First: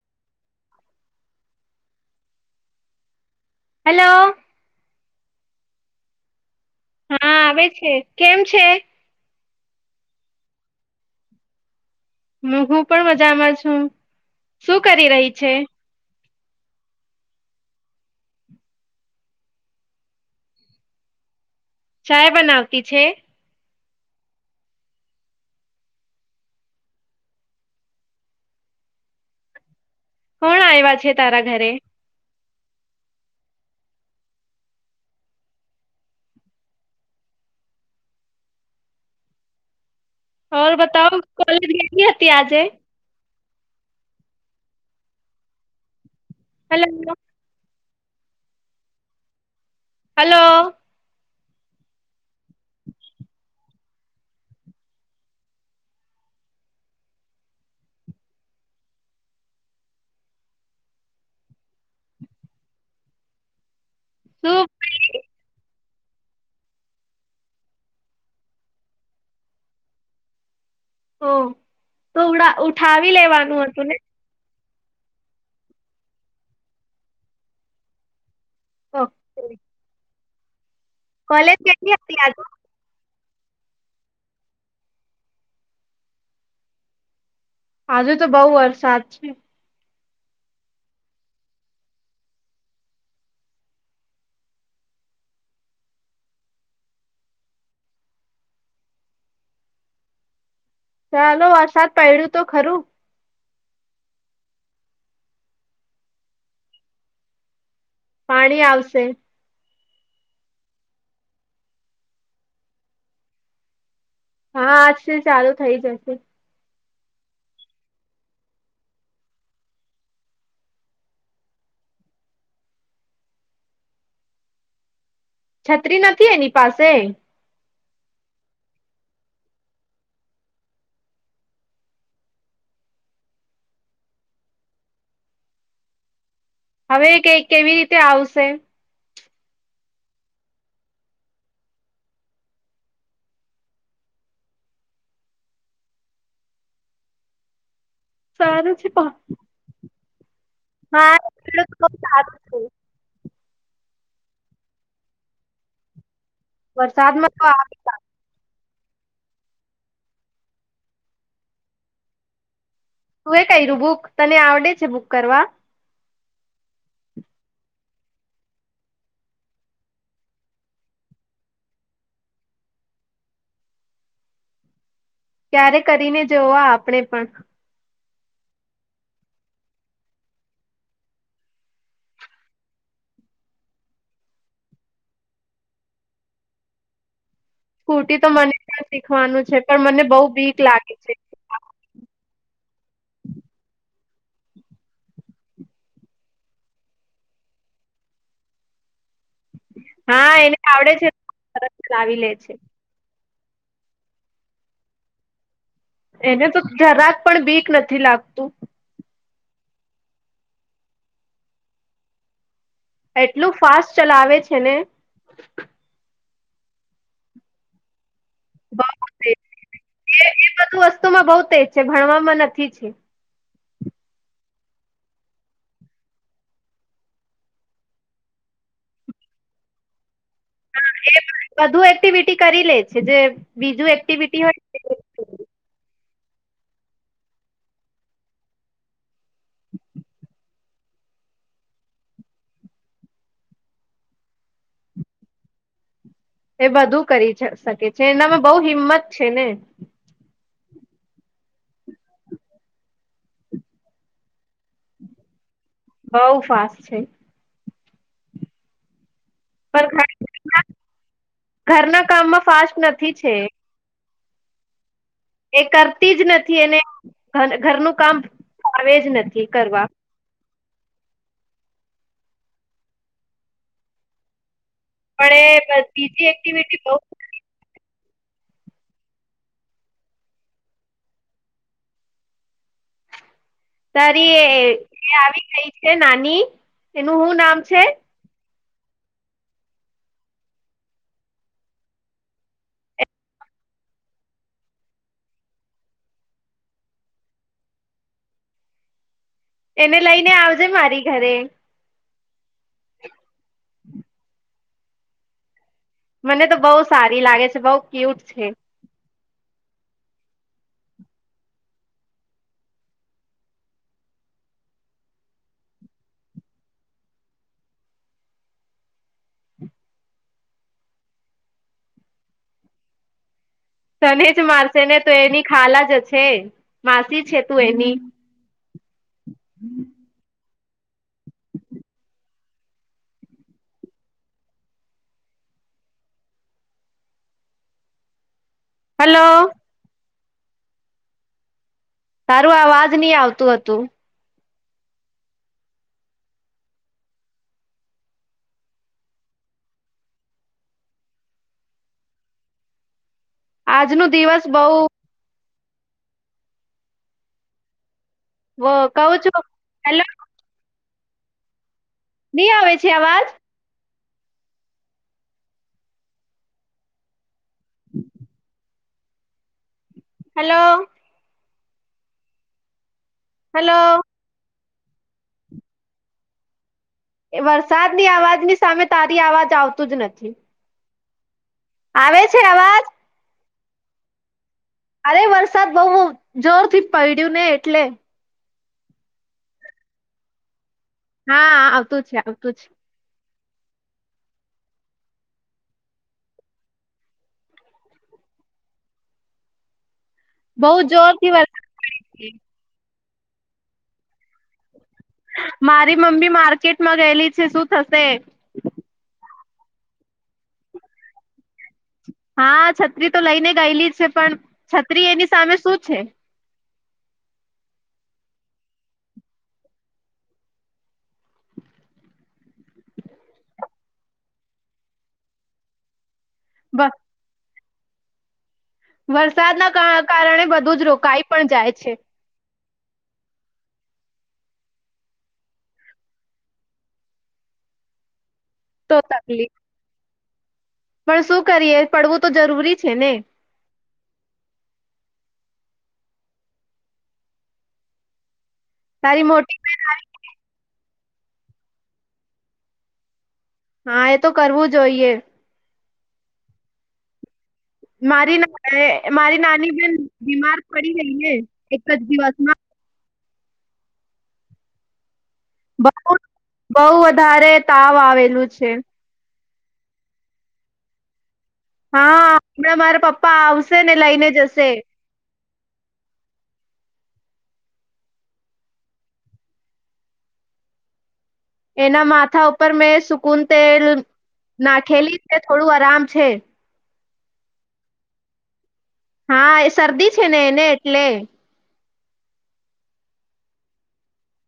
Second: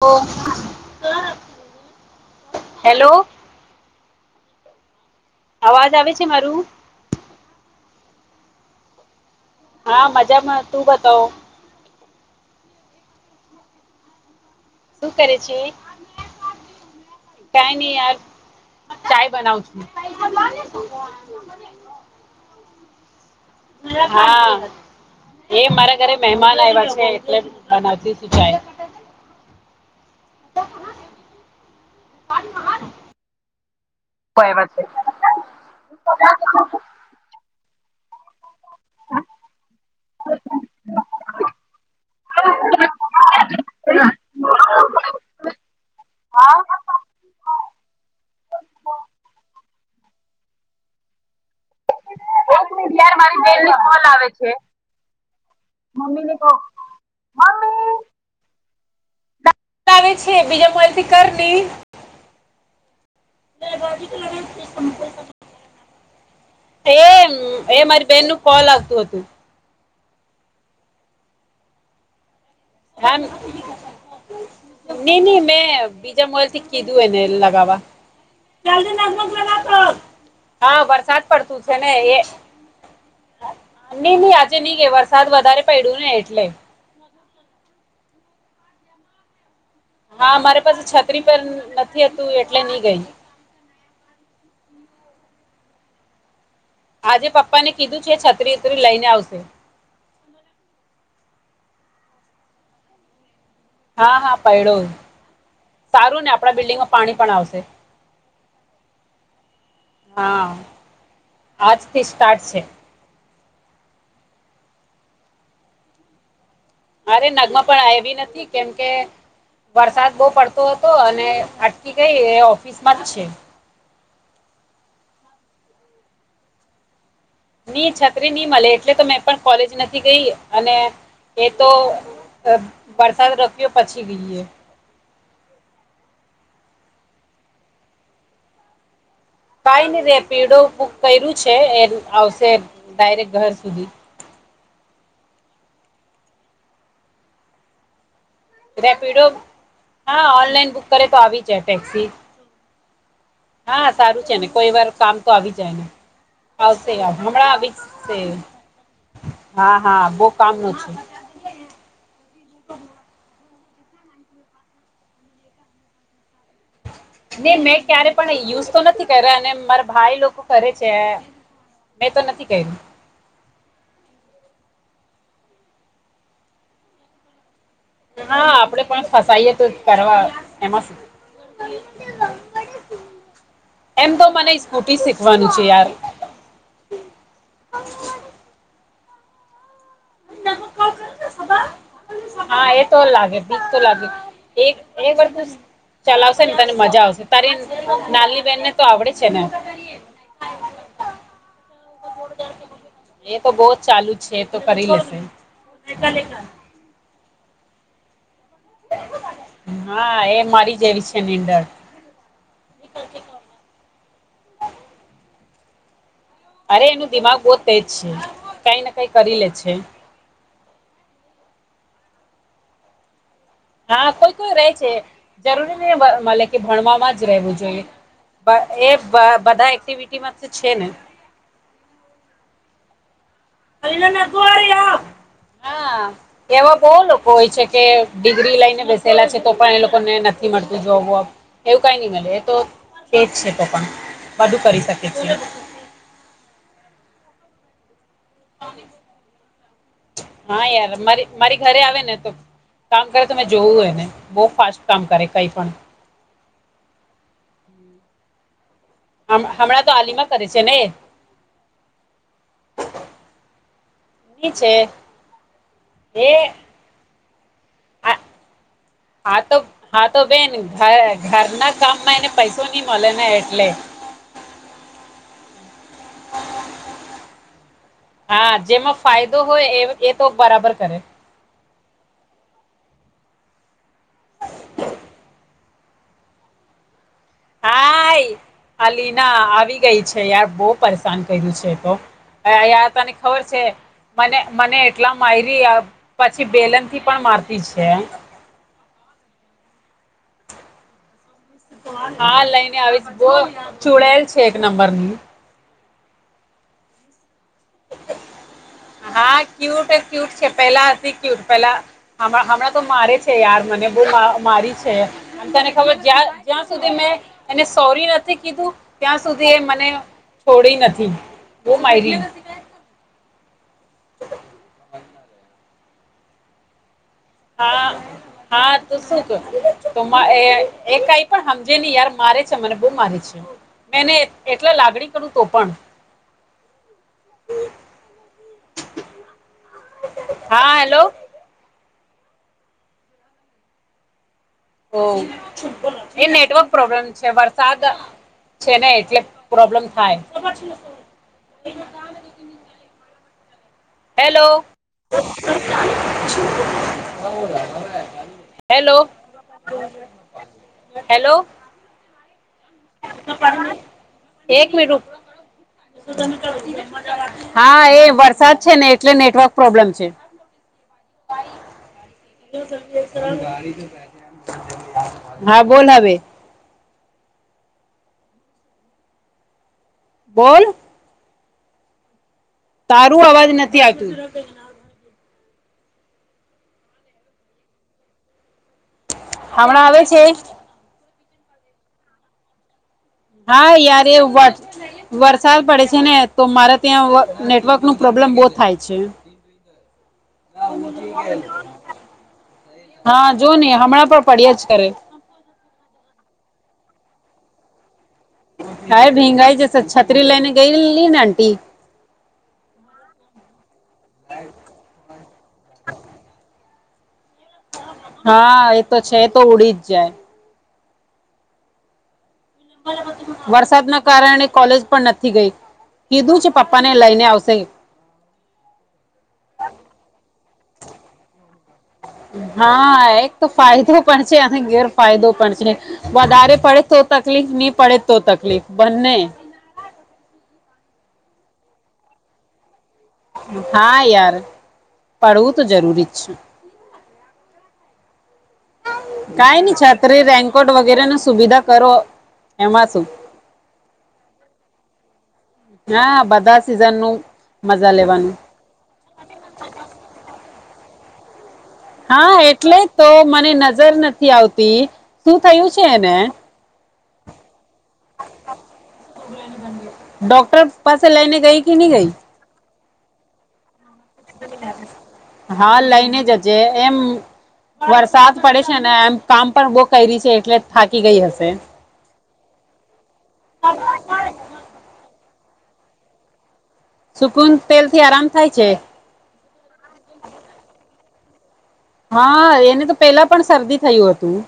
ઓ. Hello. Hello. અવાજ આવે છે, મારું? હા આવે છે કેમ છે? હા મજામાં તું બતાવ? હ હું પણ મજામાં છું, શું કરી રહી છે? કઈ નહી યાર ચાય બનાવ છું. ચાય બનાવતી છે. હા. એ મારા ઘરે મહેમાન આવ્યા છે, એટલે બનાવતી છું ચાય કોણ આવ્યા છે, તારા ઘરે? કો આયવા છે. બતાવ કોલેજ ગટ હતીતી આજે? હેલો. હલો. એક મિનિટ યાર મારી બેનની કોલ આવે છે. મમ્મી ને કહ મમ્મી. આવે છે, બીજા માલથી કર લી બે ભી શું એ એ મારી બેહેન નું કોલ આવતું હતું ઓ તો ઉડા ઉઠાવી હા લેવાનું હતું ને નઈ નહી મેં બીજા મોબાઈલ થી કીધું એને લગાવવા ઓકે, હા વરસાદ કોલેજ પડતું છે ને કેટલી એ હતી આજે નઈ નહી આજે નઈ કે વરસાદ વધારે પડ્યું ને એટલે હજુ તો બઉુ વરસાદ છે હા મારી પાસે છત્રી પર નથીતું એટલે નહી ગય [inaudible] આજે પપ્પા ને કીધું છે છત્રી ઉત્રી લઈને આવશે ચાલો વરસાદ પડડ્યું તો ખરું હા હા પૈડો સારું ને આપડા બિલ્ડિંગમાં પાણી પણ આવશે પાણી આવશે હા આજથી સ્ટાર્ટ છે હા આજથી ચાલુ થઈ જશે અરે નગમાં પણ આવી નથી કેમકે વરસાદ બહુ પડતો હતો અને અટકી ગઈ એ ઓફિસમાં જ છે. છત્રી નથી એની પાસે? નઈ છત્રી નહી મળે એટલે તો મેં પણ કોલેજ નથી ગઈ અને એ તો વરસાદ રપ્યો પછી ગઈએ હવે કે કેવી રીતે આવશે કઈ નઈ રેપિડો બુક કર્યું છે એ આવશે ડાયરેક ઘર સુધી [inaudible] સારું છે પણ રેપિડો હા ઓનલાઈન બુક કરે હા તો આવી જાય એટલું તો બઉ ટેક્સી સારું છે હા સારું છે ને કોઈ વાર કામ તો આવી જાય ને આવશે વા વરસાદમાં તો હમણાં આ આવી જશે હા હા બહ કામ ન છે ક્યું બુક તને આવડે છે બુક કરવા નહી મેં ક્યારે પણ યુઝ તો નથી કર્યા અને મારા ભાઈ લોકો કરે છે મેં તો નથી કર્યું [inaudible] ક્યારે કરીને જોવા આપણેે પણ હા આપડે પણ ફસાઈએ તો કરવા એમાં [inaudible] એમ તો મને સ્કૂટી શીખવાનું છે યાર સ્કૂટી તો મને્યા શીખવાનું છે પણ મને બહુ બીક લાગે છે હા એ તો લાગે બીક તો લાગે એક એક વસ્તુ ચલાવશે ને તને મજા આવશે તારી નાની બેહેનને તો આવડે છે ને હા એને આવડે છેાવી લે છે એ તો બહુ જ ચાલુ જ છે એ તો કરી લેશે એને તો જરાક પણ બીક નથી લાગતું હા એ મારી જેવી છે નીંદર એટલું ફાસ્ટ ચલાવે છે ને અરે એનું દિમાગ બહુ જ તેજ છે કઈ બઉ ને કઈ તેજ કરી લે છે એ એ બધું વસ્તુમાં બહુ તેજ ભણવામાં નથી છે હા કોઈ કોઈ રે છે જરૂરી નહી મલેકે ભણવામાં જ રહેવું જોઈએ [unintelligible] એ બધા એક્ટિવિટી. હ એ બધુ એક્ટિવિટી કરી લે છે, જે. [unintelligible] બીજું એક્ટિવિટી હોય [unintelligible] એવા બઉ લોકો હોય છે, કે ડિગ્રી લઈને બેસેલા છે, તો પણ એ લોકોને નથી મળતું જોબ વબ. એવું કઈ નહી મલે એતો. તેજ છે, [unintelligible] પણ બધુ કરી શકી છીએ. એ બધું કરી શકે છે, એનામાં બહુ હિંમત છે, ને. હા યાર મારી મારી ઘરે આવે ને તો. કામ કરે તમે જોવું હોયને બહ ફાસ્ટ કામ કરે કઈ પણ. બઉ ફાસ્ટ છે. હમણાં તો પણ [unintelligible] કરે છે, ને. ઘરના કામમાં ફાસ્ટ નથી છે ની છે. એ કરતી જ એ નથી એને. ઘરનું કામ આ આવે જ હા નથી તો કરવા હા તો બેન [unintelligible] ઘરના. કામ માં એને પૈસો નઈ મળે ને એટલે. [unintelligible] બીજી એક્ટિવિટી બ હા જેમાં ફાયદો હોય એ એ તો બરાબર કરે તારી એ આવી ગઈ છે નાની એનું હુ નામ છે આ લિના આવી ગઈ છે યાર બહુ પરેશાન કર્યું છે તો અયા તને ખબર છે મને મને એટલા માયરી પછી બેલન થી પણ મારતી છે એને લઈને આવજે મારી ઘરે. હા લઈને આવી બ ચુડેલ છે, એક નંબર ની. મને તો બહુ સારી લાગે છે, બઉ ક્યુટ છે. હા ક્યુટ ક્યુટ છે, પહેલા અતિ ક્યુટ પહેલા હમણાં તો મારેે છે, યાર મને બ [unintelligible] સોરી નથી કીધું ત્યાં [unintelligible] મને છોડી નથી [unintelligible] મારી. તને જ મારસે ને તો એની ખાલા જ હ છે, માસી. છે તું હા એની હા [inaudible] એ કઈ પણ સમજે નહી યાર મારે છે, મને બહુ મારે છે. મેને એટલા લાગણી કરું તો પણ. હલો. હા હેલો. તારું અવાજ નહી આવતું હતું. ઓ એ નેટવર્ક પ્રોબ્લેમ છે, વરસાદ. છે, ને એટલે પ્રોબ્લેમ [unintelligible] [inaudible] આજ [unintelligible] દિવસ હેલો બઉ. વ [inaudible] હેલો કહું છું હેલો હેલો. ની આવે છે, આવાજ. એક મિનિટ રુક હા એ વરસાદ છે, ને. એટલે નેટવર્ક [unintelligible] હેલો. હેલો [inaudible] હા બોલ હવે. એ વરસાદની અવાજની સામે તારી અવાજ આવતું જ નથી. બોલ આવે છે, આવે. તારું અવાજ નથી આવતું. અરે વરસાદ બહુ જોર થી પડ્યું ને એટલે. [unintelligible] આવે છે. હા આવતું છે આવતું છે હા યાર વાત વરસાદ પડે છે ને તો મારે ત્યાં નેટવર્ક નું પ્રોબ્લેમ બહુ થાય છે બઉ જોરથી વરસાદ હા જો ને હમણાં પણ પડ્યા જ કરે મારી મમ્મી માર્કેટમાં ગયેલી છે શું થશે જ છત્રી લઇને ગઈ લી ને આંટી હા છત્રી તો લઈને ગયેલી છે પણ છત્રી એની સામે શું છે હા એ તો છે એ તો ઉડી જ જાય વરસાદ ના કારણે કોલેજ પણ નથી ગઈ કીધું છે પપ્પા ને વ- લઈને આવશે વરસાદના કા- કારણે બધું જ રોકાઈ પણ જાય છે હા એક તો ફાયદો પણ છે અને ગેરફાયદો પણ છે વધારે પડે તો તકલીફ ની પડે તો તકલીફ તો બંને તકલીફ પણ શું કરીએ પડવું તો જરૂરી છે ને હા યાર પડવું તો જરૂરી છે તારી કઈ મોટી ન છત્રી રેન્કોટ વગેરે ન. સુવિધા કરો એમાં શું. હા એ તો કરવું જોઈએ. હા બધા સિઝન નું મારી મારી નાની બેન બીમાર પડી રહી હે હા એટલે તો મને નજર નથી આવતી શું થયું છેને બહુ બહુ વધારે તાવ આવેલું છે ડોક્ટર પાસે લઈને ગઈ કે નહી ગઈ હા હમણાં મારા પપ્પા આવશે ને લઈને જશે હા લઈને જ જજેએમ વરસાદ પડે છે ને એમ કામ પણ બહ કરી છે એટલે થાકી ગઈ હશે એના માથા ઉપર મેં સુકુન તેલ નાખેલી થોડું આરામ છે સુકૂન તેલ થી આરામ થાય છે હા એ શરદી છે ને એને એટલે હા એને તો પેલા પણ શરદી થયું હતું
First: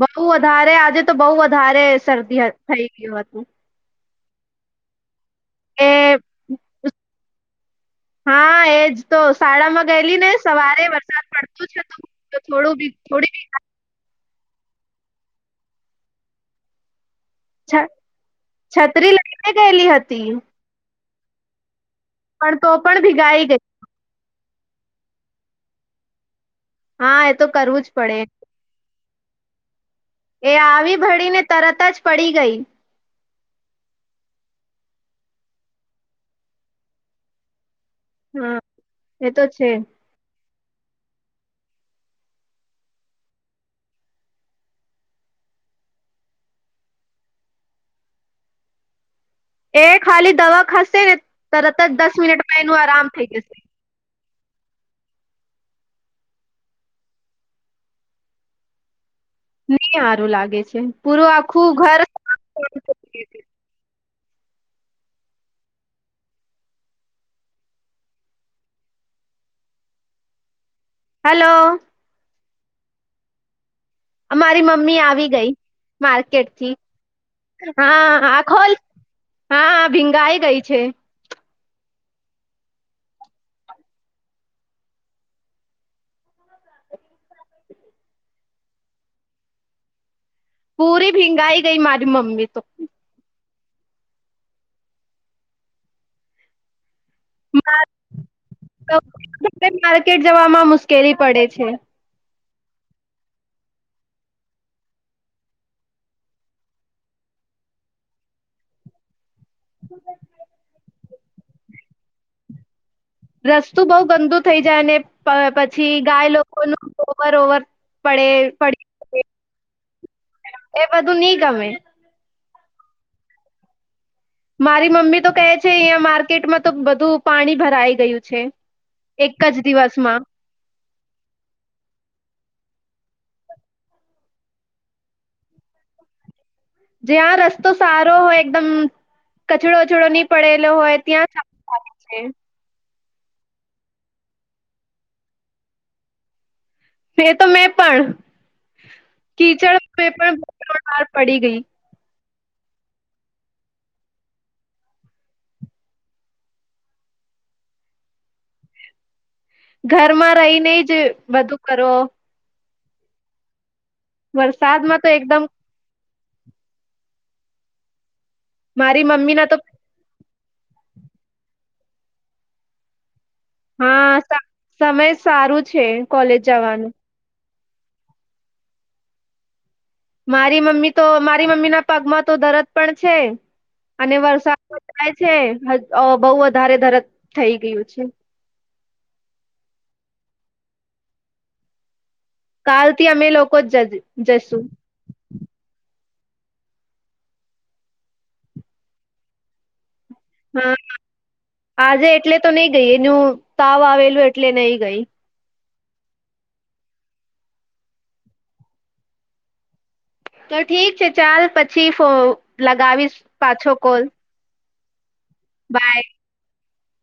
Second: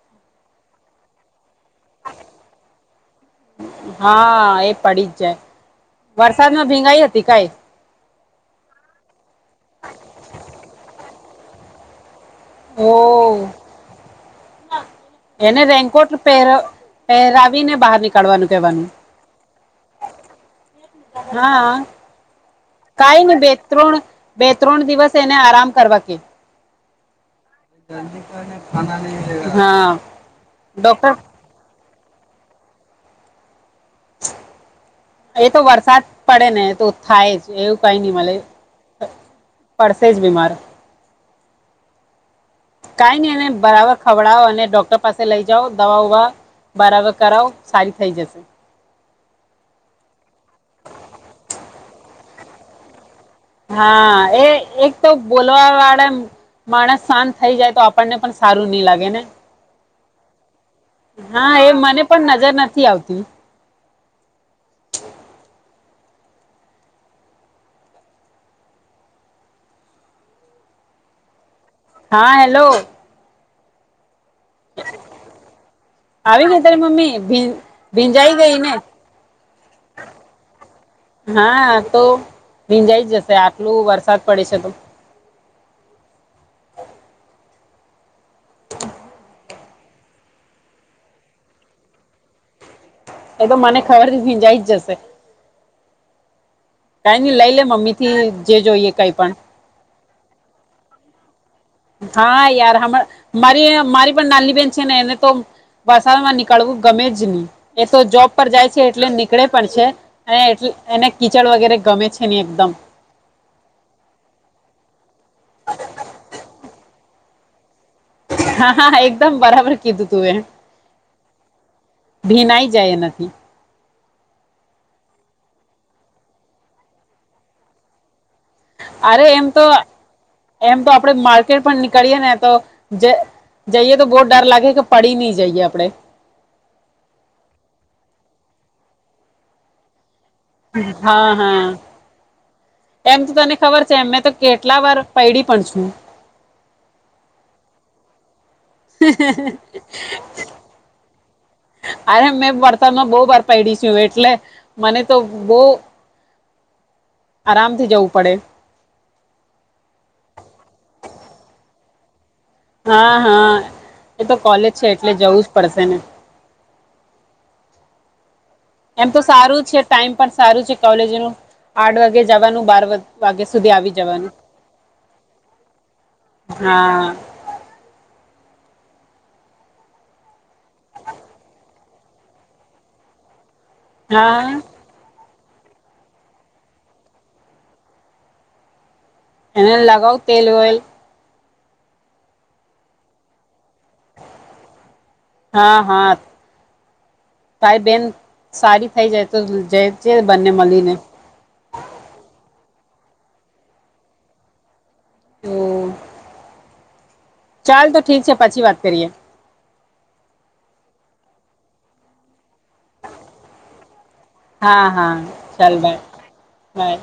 બઉ વધારે આજે તો બહુ વધારે શરદી થઈ ગયું હતું હા એ પડી જ જાય એ વરસાદમાં ભીંગાઈ હતી કાઈ હા એજ તો શાળામાં ગયેલી ને સવારે વરસાદ પડતો છે તો થોડું ઓ બી થોડી બી એને રેઈનકોટ પરો રાવી બી ને છ- બહાર નીકળવાનું કેવાનું છત્રી લઈને ગયેલી હતી હા પણ તો પણ કઈ નઈને ભીગાઈ બે ગઈ ત્રણ બે ત્રણ દિવસ તેને આરામ કરવા કે હા કરું જ હા પડે આવી ડોક્ટર ભણીને તરત જ પડી ગઈ એ તો વરસાદ પડે ને તો થાય જ એવું કઈ ન મલે હા એ તો છે પડશે જ બીમાર કઈ નઈ એને બરાબર ખવડાવો અને ડોક્ટર પાસે લઈ જાઓ દવા ઉવા બરાબર કરાવો સારી થઇ જશે એ ખાલી દવા ખાસે ને તરત જ દસ મિનિટમાં એનું આરામ થઈ જશે હા એ એક તો બોલવા વાળા માણસ શાંત થઈ જાય તો આપણને પણ સારું નઈ લાગે ને? નહી સારું લાગે છે પૂરું હા એ આખું ઘર મને પણ નજર નથી આવતી હલો હા હેલો અમારી મમ્મી આવી ગઈ આવી ગઈ માર્કેટથી. તારી મમ્મી ભીં હા ભીંજાઈ આ ગઈ ને ખોલ હા ભીંગાઈ ગઈ છે. હા તો ભીઇંઆઈ જશે આટલું વરસાદ પડે છે તો પૂરી ભીંગાઈ ગઈ મારી મમ્મી તો. એ તો મને ખબરથી ભીંજાઈ જ જશે કઈ નની લઈ લે મમ્મી થી જે જોઈએ કઈ પણ માર્કેટ જવામાં મુશ્કેલી પડે છે હા યાર હ મારી મારી પણ નાની બેેન છે ને એને તો વરસાદમાં નીકળવું ગમે જ નહી એ તો જોબ પર જાય છે એટલે કળે પણ છે અને એટ એને કીચડ વગેરે ગમે છે નહી એકદમ રસ્તું બઉ ગંદુ થઇ જાય ને પછી ગાય લોકોનું ઓવર ઓવર પડે હા હા પડી. એકદમ બરાબર કીધું તું એ એ બધું નહી ગમે ભીનાઈ જાય નથી મારી મમ્મી તો કહે છે અહીં માર્કેટમાં તો બધું પાણી ભરાઈ ગયું છે અરે એક એમ જ તો દિવસમાં એમ તો આપડે માર્કેટ પણ નીકળીય ને તો જ જઈએ તો બહુ ડર લાગે કે પડી નહી જઈએ આપડે જ્યાં રસ્તો સારો હોય એકદમ કચરો વચડો ની પડેલો હોય ત્યાં હા છે હા એમ તો તને ખબર છે એ મેં તો કેટલા વાર પૈડી પણ છું. એ તો મેં પણ કીચડ પણ વાર પડી ગઈ. અરે મેં વર્તનમાં બહુ બાર પડીશું એટલે મને તો બહ આરામથી જવું પડે ઘરમાં રહીને જ બધું કરો હા હા એ તો કોલેજ છે વરસાદમાં તો એટલે જવું એકદમ જ પડશે ને મારી એમ તો મમ્મી ના સારું જ છે ટાઈમ પણ સારું છે કોલેજ નું આઠ વાગે જવાનું બાર વાગ્યા સુધી આવી હા જવાનું સા- સમય સારું છે કોલેજ જવાનું હા મારી મમ્મી તો મારી મમ્મી ના પગમાં તો દરદ પણ છે. અને હા વરસાદ થ છે બહુ વધારે ધરત થઇ ગયું છે. એને લગાવ તેલ વેલ કાલથી અમે લોકો જ જશું હા હા તારી બેન સારી થઇ જાય તો જ જે બંને હા મળીને આજે એટલે તો નહી ગઈ એનું તાવ આવેલું એટલે નહી ગઈ હમ્મ ચાલ તો ઠીક છે પછી વાત કરીએ. તો ઠીક છે ચાલ પછી ફો લગાવીશ પાછો કોલ હા હા ચાલ બાય બાય.